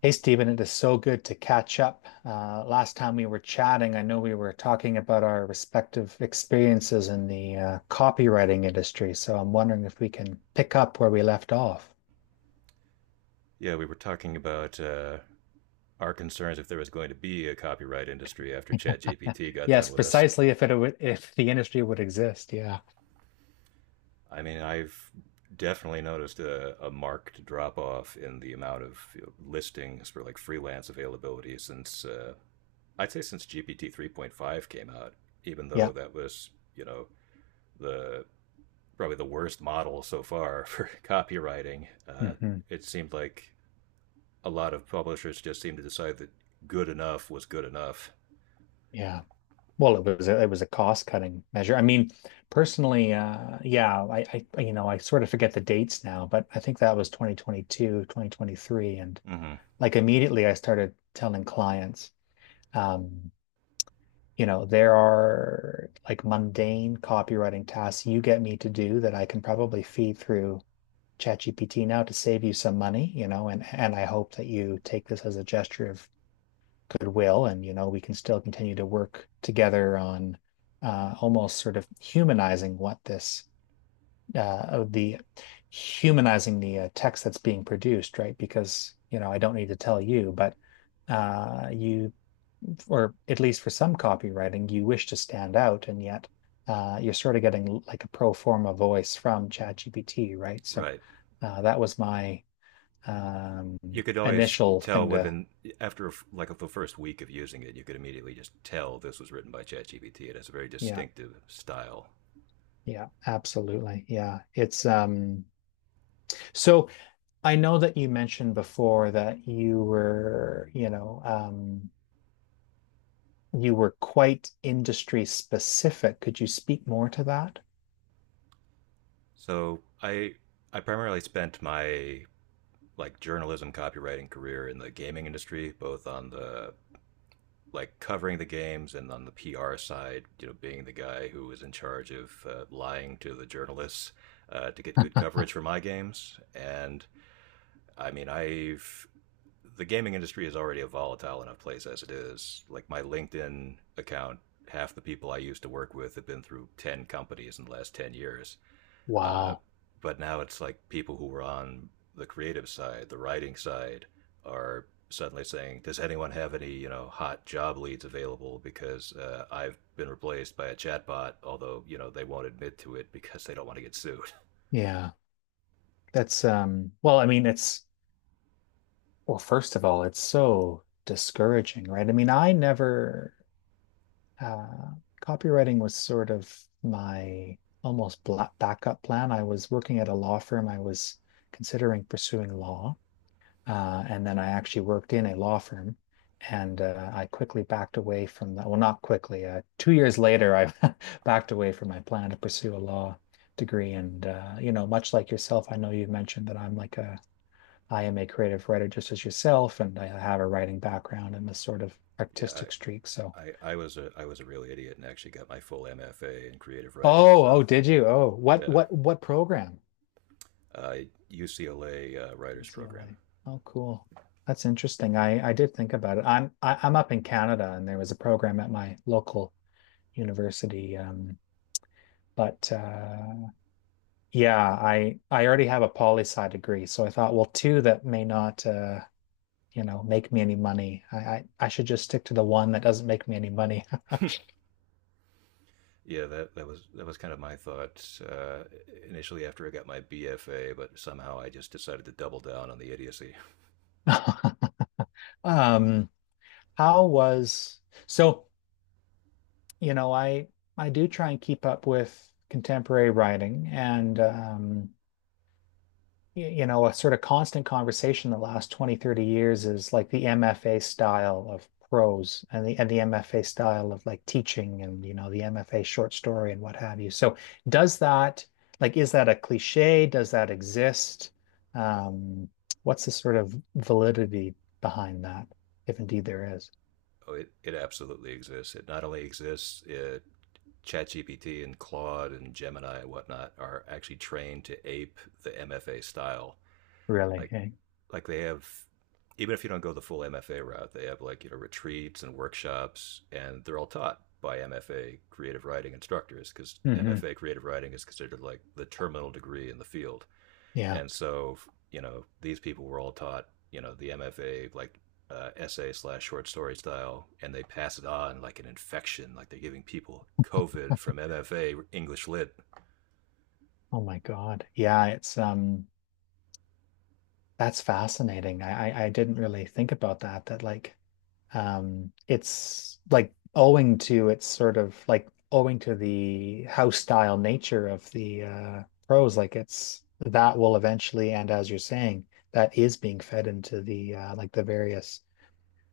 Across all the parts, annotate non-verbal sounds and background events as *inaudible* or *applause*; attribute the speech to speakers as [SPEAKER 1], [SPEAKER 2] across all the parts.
[SPEAKER 1] Hey, Stephen, it is so good to catch up. Last time we were chatting, I know we were talking about our respective experiences in the copywriting industry. So I'm wondering if we can pick up where we left off.
[SPEAKER 2] Yeah, we were talking about our concerns if there was going to be a copyright industry after
[SPEAKER 1] *laughs*
[SPEAKER 2] ChatGPT got done
[SPEAKER 1] Yes,
[SPEAKER 2] with us.
[SPEAKER 1] precisely if it would, if the industry would exist. Yeah.
[SPEAKER 2] I've definitely noticed a marked drop off in the amount of listings for like freelance availability since I'd say since GPT 3.5 came out, even though
[SPEAKER 1] Yeah.
[SPEAKER 2] that was, you know, the probably the worst model so far *laughs* for copywriting.
[SPEAKER 1] hmm
[SPEAKER 2] It seemed like a lot of publishers just seemed to decide that good enough was good enough.
[SPEAKER 1] Yeah. Well, it was a cost-cutting measure. I mean, personally, yeah, I, you know, I sort of forget the dates now, but I think that was 2022, 2023. And
[SPEAKER 2] Mm-hmm.
[SPEAKER 1] like immediately I started telling clients. Um, you know, there are like mundane copywriting tasks you get me to do that I can probably feed through ChatGPT now to save you some money, you know, and I hope that you take this as a gesture of goodwill, and you know we can still continue to work together on almost sort of humanizing what this the humanizing the text that's being produced, right? Because you know I don't need to tell you, but you or at least for some copywriting, you wish to stand out, and yet you're sort of getting like a pro forma voice from ChatGPT, right? So
[SPEAKER 2] Right.
[SPEAKER 1] that was my um,
[SPEAKER 2] you could always
[SPEAKER 1] initial
[SPEAKER 2] tell
[SPEAKER 1] thing to,
[SPEAKER 2] within After like the first week of using it, you could immediately just tell this was written by ChatGPT. It has a very
[SPEAKER 1] yeah,
[SPEAKER 2] distinctive style.
[SPEAKER 1] yeah, absolutely. Yeah. It's so I know that you mentioned before that you were, you know, you were quite industry specific. Could you speak more to that?
[SPEAKER 2] So I I primarily spent my like journalism copywriting career in the gaming industry, both on the like covering the games and on the PR side, you know, being the guy who was in charge of lying to the journalists to get good coverage for
[SPEAKER 1] *laughs*
[SPEAKER 2] my games. And I mean, I've the gaming industry is already a volatile enough place as it is. Like my LinkedIn account, half the people I used to work with have been through ten companies in the last 10 years. Uh,
[SPEAKER 1] Wow.
[SPEAKER 2] but now it's like people who were on the creative side, the writing side, are suddenly saying, "Does anyone have any hot job leads available?" Because I've been replaced by a chatbot, although you know they won't admit to it because they don't want to get sued.
[SPEAKER 1] Yeah. I mean, it's well, first of all, it's so discouraging, right? I mean, I never, uh, copywriting was sort of my almost bla backup plan. I was working at a law firm. I was considering pursuing law. And then I actually worked in a law firm, and I quickly backed away from that. Well, not quickly. 2 years later, I *laughs* backed away from my plan to pursue a law degree. And, you know, much like yourself, I know you mentioned that I am a creative writer just as yourself, and I have a writing background and this sort of
[SPEAKER 2] *laughs* Yeah,
[SPEAKER 1] artistic streak. So,
[SPEAKER 2] I was a real idiot and actually got my full MFA in creative writing,
[SPEAKER 1] oh, oh,
[SPEAKER 2] so.
[SPEAKER 1] did you? Oh, what,
[SPEAKER 2] Yeah,
[SPEAKER 1] what, what program?
[SPEAKER 2] uh, UCLA writers program.
[SPEAKER 1] UCLA. Oh, cool. That's interesting. I did think about it. I'm up in Canada, and there was a program at my local university. But Yeah, I already have a poli sci degree, so I thought, well, two that may not, you know, make me any money. I should just stick to the one that doesn't make me any money. *laughs*
[SPEAKER 2] Yeah, that was kind of my thought initially after I got my BFA, but somehow I just decided to double down on the idiocy.
[SPEAKER 1] No. Um, how was so, you know, I do try and keep up with contemporary writing, and you know, a sort of constant conversation the last 20, 30 years is like the MFA style of prose and the MFA style of like teaching and, you know, the MFA short story and what have you. So does that like is that a cliche? Does that exist? Um, what's the sort of validity behind that, if indeed there is?
[SPEAKER 2] Oh, it absolutely exists. It not only exists, ChatGPT and Claude and Gemini and whatnot are actually trained to ape the MFA style,
[SPEAKER 1] Really?
[SPEAKER 2] like
[SPEAKER 1] Eh?
[SPEAKER 2] they have, even if you don't go the full MFA route, they have like you know retreats and workshops, and they're all taught by MFA creative writing instructors because
[SPEAKER 1] hmm
[SPEAKER 2] MFA creative writing is considered like the terminal degree in the field,
[SPEAKER 1] Yeah.
[SPEAKER 2] and so you know these people were all taught you know the MFA like essay slash short story style, and they pass it on like an infection, like they're giving people COVID from MFA English Lit.
[SPEAKER 1] Oh my God. Yeah, it's that's fascinating. I didn't really think about that, that like it's like owing to it's sort of like owing to the house style nature of the prose like it's that will eventually, and as you're saying, that is being fed into the the various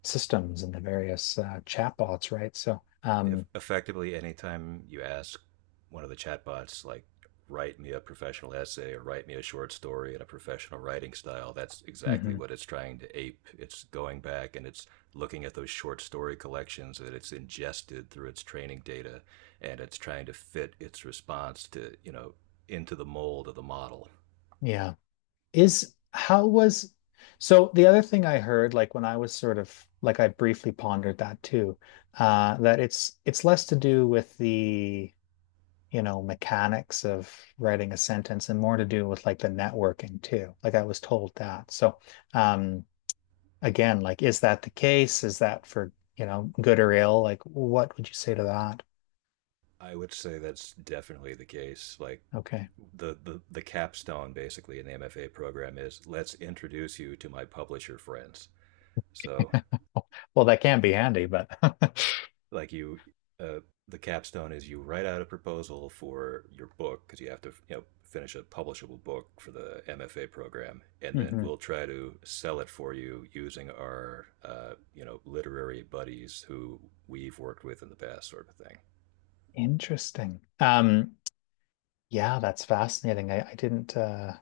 [SPEAKER 1] systems and the various chatbots, right? So
[SPEAKER 2] If effectively anytime you ask one of the chatbots, like write me a professional essay or write me a short story in a professional writing style, that's exactly
[SPEAKER 1] mhm.
[SPEAKER 2] what it's trying to ape. It's going back and it's looking at those short story collections that it's ingested through its training data, and it's trying to fit its response to you know into the mold of the model.
[SPEAKER 1] Yeah. Is how was So the other thing I heard, like when I was sort of like I briefly pondered that too, that it's less to do with you know, mechanics of writing a sentence and more to do with like the networking too. Like I was told that. So um again, like is that the case? Is that for, you know, good or ill? Like what would you say to that?
[SPEAKER 2] I would say that's definitely the case. Like
[SPEAKER 1] Okay.
[SPEAKER 2] the capstone basically in the MFA program is let's introduce you to my publisher friends. So,
[SPEAKER 1] Well, that can be handy, but *laughs*
[SPEAKER 2] like you, uh, the capstone is you write out a proposal for your book because you have to, you know, finish a publishable book for the MFA program, and then
[SPEAKER 1] mhm.
[SPEAKER 2] we'll try to sell it for you using our, you know, literary buddies who we've worked with in the past, sort of thing.
[SPEAKER 1] Interesting. Yeah, that's fascinating. I didn't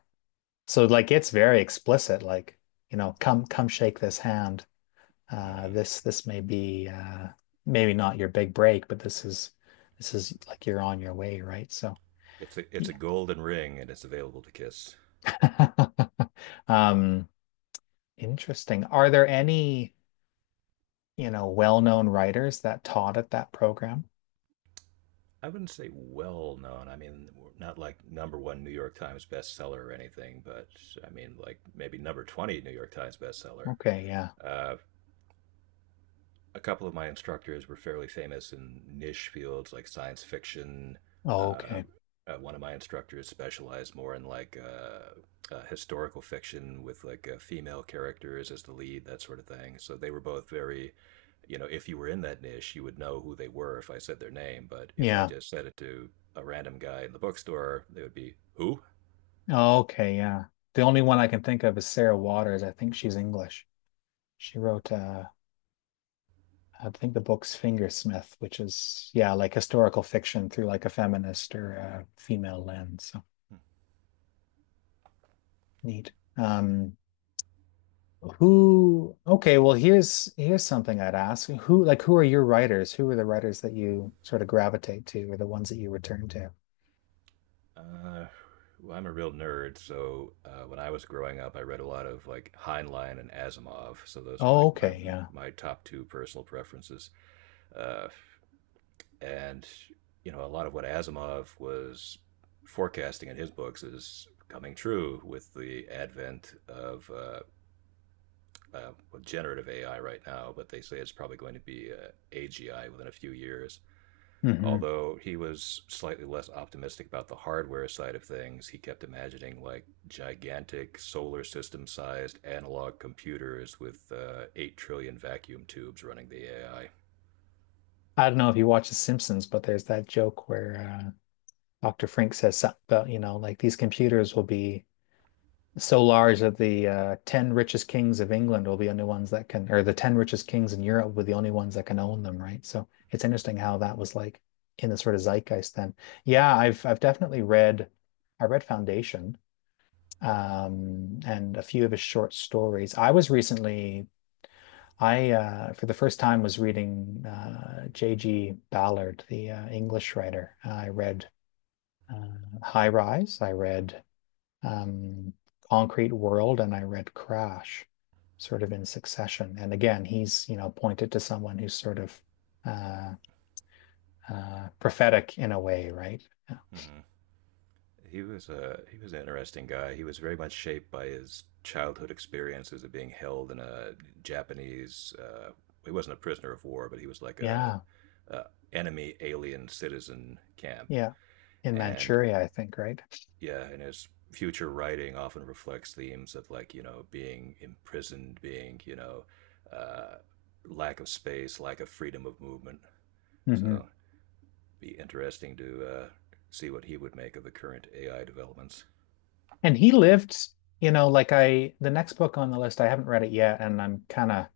[SPEAKER 1] so like it's very explicit, like, you know, come shake this hand. Uh
[SPEAKER 2] Mm-hmm.
[SPEAKER 1] this this may be maybe not your big break, but this is like you're on your way, right? So
[SPEAKER 2] It's a
[SPEAKER 1] yeah.
[SPEAKER 2] golden ring, and it's available to Kiss. ISS.
[SPEAKER 1] *laughs* Um Interesting. Are there any, you know, well-known writers that taught at that program?
[SPEAKER 2] I wouldn't say well known. I mean, not like number one New York Times bestseller or anything, but I mean, like maybe number 20 New York Times bestseller.
[SPEAKER 1] Okay, yeah.
[SPEAKER 2] Uh, a couple of my instructors were fairly famous in niche fields like science fiction.
[SPEAKER 1] Oh,
[SPEAKER 2] Uh,
[SPEAKER 1] okay.
[SPEAKER 2] One of my instructors specialized more in like historical fiction with like female characters as the lead, that sort of thing. So they were both very, you know, if you were in that niche, you would know who they were if I said their name. But if I
[SPEAKER 1] Yeah.
[SPEAKER 2] just said it to a random guy in the bookstore, they would be who?
[SPEAKER 1] Oh, okay, yeah. The only one I can think of is Sarah Waters. I think she's English. She wrote, I think the book's Fingersmith, which is, yeah, like historical fiction through like a feminist or a female lens. So neat. Okay, well, here's something I'd ask. Who, like, who are your writers? Who are the writers that you sort of gravitate to or the ones that you return to?
[SPEAKER 2] Uh, well, I'm a real nerd, so when I was growing up, I read a lot of like Heinlein and Asimov. So those are
[SPEAKER 1] Oh,
[SPEAKER 2] my,
[SPEAKER 1] okay, yeah.
[SPEAKER 2] my top two personal preferences. Uh, and you know, a lot of what Asimov was forecasting in his books is coming true with the advent of well, generative AI right now. But they say it's probably going to be AGI within a few years.
[SPEAKER 1] hmm
[SPEAKER 2] Although he was slightly less optimistic about the hardware side of things, he kept imagining like gigantic solar system sized analog computers with 8 trillion vacuum tubes running the AI.
[SPEAKER 1] I don't know if you watch The Simpsons, but there's that joke where Dr. Frank says something about, you know, like these computers will be so large that the 10 richest kings of England will be the only ones that can, or the 10 richest kings in Europe will be the only ones that can own them, right? So it's interesting how that was like in the sort of zeitgeist then. Yeah, I've definitely read, I read Foundation, and a few of his short stories. I was recently, I for the first time was reading J.G. Ballard, the English writer. I read uh, High Rise. I read um, Concrete World, and I read Crash sort of in succession. And again, he's, you know, pointed to someone who's sort of uh, prophetic in a way, right?
[SPEAKER 2] Mhm. He was an interesting guy. He was very much shaped by his childhood experiences of being held in a Japanese, he wasn't a prisoner of war, but he was like
[SPEAKER 1] Yeah.
[SPEAKER 2] a enemy alien citizen camp,
[SPEAKER 1] Yeah. In
[SPEAKER 2] and
[SPEAKER 1] Manchuria, I think, right?
[SPEAKER 2] yeah, and his future writing often reflects themes of like you know being imprisoned, being you know uh, lack of space, lack of freedom of movement.
[SPEAKER 1] hmm
[SPEAKER 2] So be interesting to see what he would make of the current AI developments.
[SPEAKER 1] And he lived, you know, like I, the next book on the list, I haven't read it yet, and I'm kind of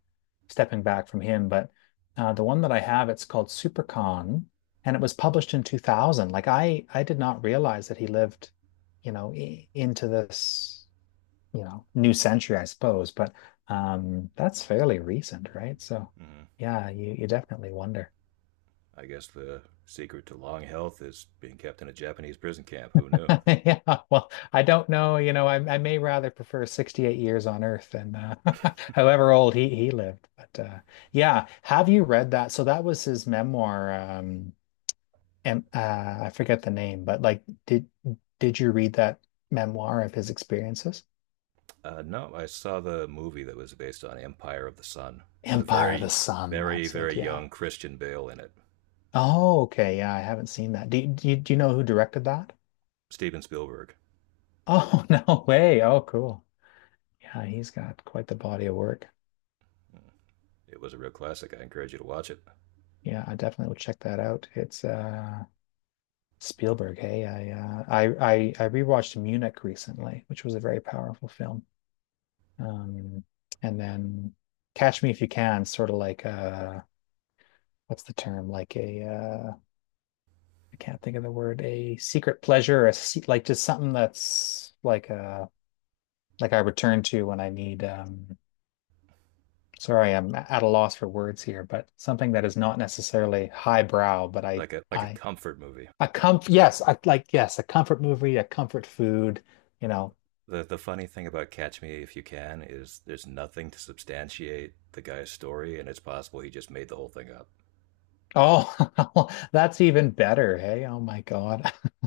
[SPEAKER 1] stepping back from him. But the one that I have, it's called Supercon, and it was published in 2000. Like I did not realize that he lived, you know, I into this, you know, new century, I suppose. But that's fairly recent, right? So,
[SPEAKER 2] Mhm.
[SPEAKER 1] yeah, you definitely wonder.
[SPEAKER 2] I guess the secret to long health is being kept in a Japanese prison camp. Who knew?
[SPEAKER 1] *laughs* Yeah, well, I don't know. You know, I may rather prefer 68 years on Earth than *laughs* however old he lived. But yeah, have you read that? So that was his memoir. And I forget the name, but like, did you read that memoir of his experiences?
[SPEAKER 2] No, I saw the movie that was based on Empire of the Sun with a
[SPEAKER 1] Empire of the
[SPEAKER 2] very,
[SPEAKER 1] Sun.
[SPEAKER 2] very,
[SPEAKER 1] That's
[SPEAKER 2] very
[SPEAKER 1] it. Yeah.
[SPEAKER 2] young Christian Bale in it.
[SPEAKER 1] Oh, okay. Yeah, I haven't seen that. Do you know who directed that?
[SPEAKER 2] Steven Spielberg.
[SPEAKER 1] Oh, *laughs* no way. Oh, cool. Yeah, he's got quite the body of work.
[SPEAKER 2] It was a real classic. I encourage you to watch it.
[SPEAKER 1] Yeah, I definitely will check that out. It's Spielberg. Hey, I I rewatched Munich recently, which was a very powerful film. Um and then Catch Me If You Can, sort of like what's the term? Like a I can't think of the word, a secret pleasure or a se like just something that's like I return to when I need sorry, I'm at a loss for words here, but something that is not necessarily highbrow, but
[SPEAKER 2] Like a
[SPEAKER 1] I
[SPEAKER 2] comfort movie.
[SPEAKER 1] a comf yes, I like yes, a comfort movie, a comfort food, you know.
[SPEAKER 2] The funny thing about Catch Me If You Can is there's nothing to substantiate the guy's story, and it's possible he just made the whole thing up.
[SPEAKER 1] Oh, *laughs* that's even better. Hey, oh my God. *laughs*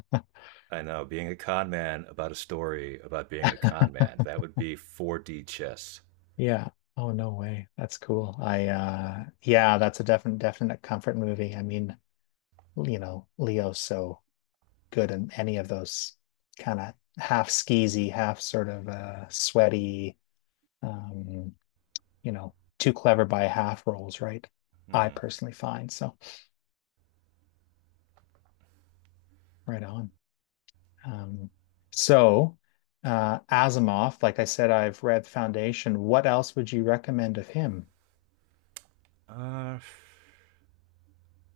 [SPEAKER 2] I know, being a con man about a story about being a con man, that would be 4D chess.
[SPEAKER 1] Yeah. Oh, no way. That's cool. I yeah, that's a definite comfort movie. I mean, you know, Leo's so good in any of those kind of half skeezy, half sort of sweaty, um, you know, too clever by half roles, right? I
[SPEAKER 2] Hmm.
[SPEAKER 1] personally find. So, right on. Um, so, Asimov, like I said, I've read Foundation. What else would you recommend of him?
[SPEAKER 2] I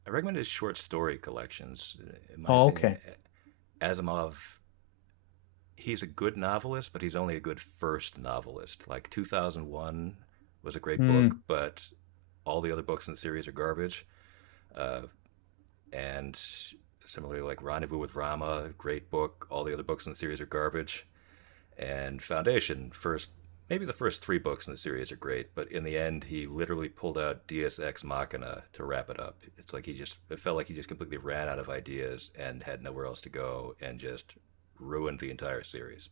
[SPEAKER 2] recommend his short story collections. In my
[SPEAKER 1] Oh,
[SPEAKER 2] opinion,
[SPEAKER 1] okay.
[SPEAKER 2] Asimov, he's a good novelist, but he's only a good first novelist. Like 2001 was a great book,
[SPEAKER 1] Hmm.
[SPEAKER 2] but all the other books in the series are garbage. Uh, and similarly, like Rendezvous with Rama, great book, all the other books in the series are garbage, and Foundation. First, maybe the first three books in the series are great, but in the end, he literally pulled out Deus Ex Machina to wrap it up. It's like he just it felt like he just completely ran out of ideas and had nowhere else to go, and just ruined the entire series.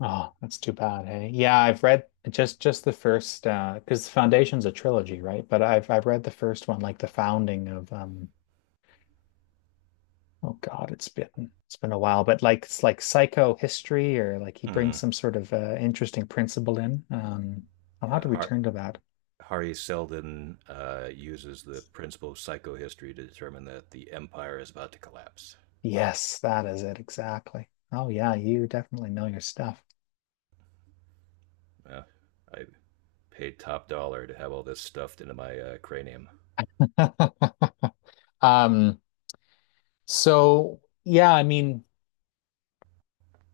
[SPEAKER 1] Oh, that's too bad. Hey, yeah, I've read just the first because Foundation's a trilogy, right? But I've read the first one, like the founding of Oh God, it's been a while, but like it's like psychohistory or like he brings
[SPEAKER 2] Mm.
[SPEAKER 1] some sort of interesting principle in. I'll have
[SPEAKER 2] Yeah,
[SPEAKER 1] to return to that.
[SPEAKER 2] Harry Seldon uses the principle of psychohistory to determine that the empire is about to collapse.
[SPEAKER 1] Yes, that is it exactly. Oh yeah, you definitely know your stuff.
[SPEAKER 2] Uh, I paid top dollar to have all this stuffed into my cranium.
[SPEAKER 1] *laughs* Um, yeah, I mean,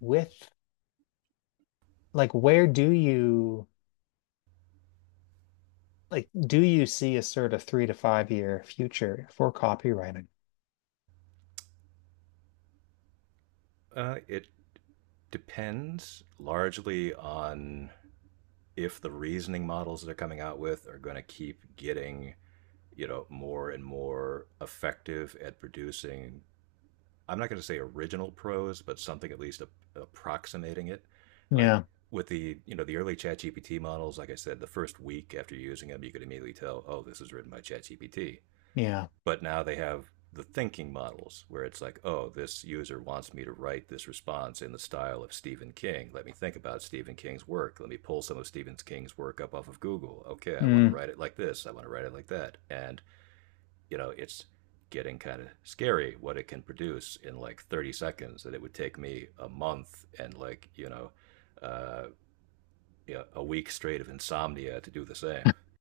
[SPEAKER 1] with like where do you like do you see a sort of 3 to 5 year future for copywriting?
[SPEAKER 2] It Depends largely on if the reasoning models they're coming out with are going to keep getting, you know, more and more effective at producing, I'm not going to say original prose, but something at least approximating it. Like
[SPEAKER 1] Yeah,
[SPEAKER 2] with the, you know, the early ChatGPT models, like I said, the first week after using them, you could immediately tell, oh, this is written by ChatGPT.
[SPEAKER 1] yeah.
[SPEAKER 2] But now they have the thinking models where it's like, oh, this user wants me to write this response in the style of Stephen King. Let me think about Stephen King's work. Let me pull some of Stephen King's work up off of Google. Okay, I want to
[SPEAKER 1] Mm.
[SPEAKER 2] write it like this. I want to write it like that. And, you know, it's getting kind of scary what it can produce in like 30 seconds that it would take me a month and like, uh, you know, a week straight of insomnia to do the same.
[SPEAKER 1] *laughs*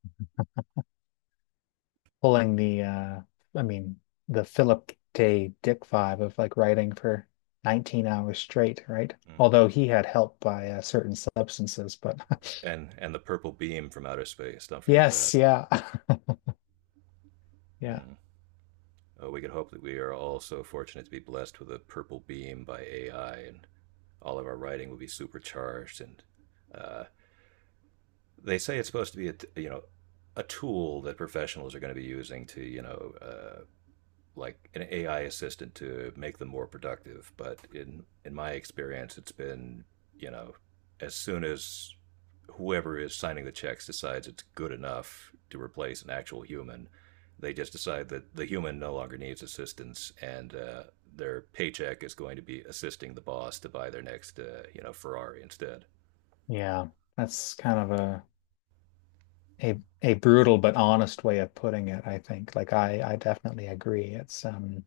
[SPEAKER 1] Pulling the I mean the Philip K. Dick vibe of like writing for 19 hours straight, right?
[SPEAKER 2] Mm.
[SPEAKER 1] Although he had help by certain substances, but *laughs*
[SPEAKER 2] And the purple beam from outer space, don't forget that.
[SPEAKER 1] yes, yeah. *laughs* Yeah.
[SPEAKER 2] Mm. We can hope that we are all so fortunate to be blessed with a purple beam by AI, and all of our writing will be supercharged. And uh, they say it's supposed to be a you know a tool that professionals are going to be using to you know like an AI assistant to make them more productive. But in my experience, it's been you know as soon as whoever is signing the checks decides it's good enough to replace an actual human, they just decide that the human no longer needs assistance and their paycheck is going to be assisting the boss to buy their next you know Ferrari instead.
[SPEAKER 1] Yeah, that's kind of a brutal but honest way of putting it, I think. Like I definitely agree. It's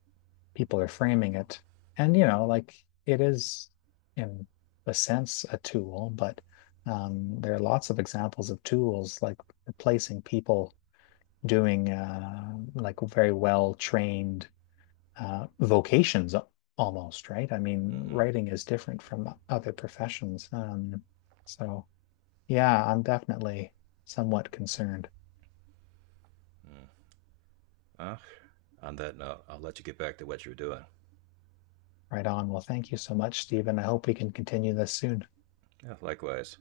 [SPEAKER 1] people are framing it, and you know, like it is in a sense a tool, but there are lots of examples of tools like replacing people doing like very well trained vocations almost, right? I mean,
[SPEAKER 2] Mm-hmm.
[SPEAKER 1] writing is different from other professions. So yeah, I'm definitely somewhat concerned.
[SPEAKER 2] Mm. Well, on that note, I'll let you get back to what you were doing.
[SPEAKER 1] Right on. Well, thank you so much, Stephen. I hope we can continue this soon.
[SPEAKER 2] Yeah, likewise.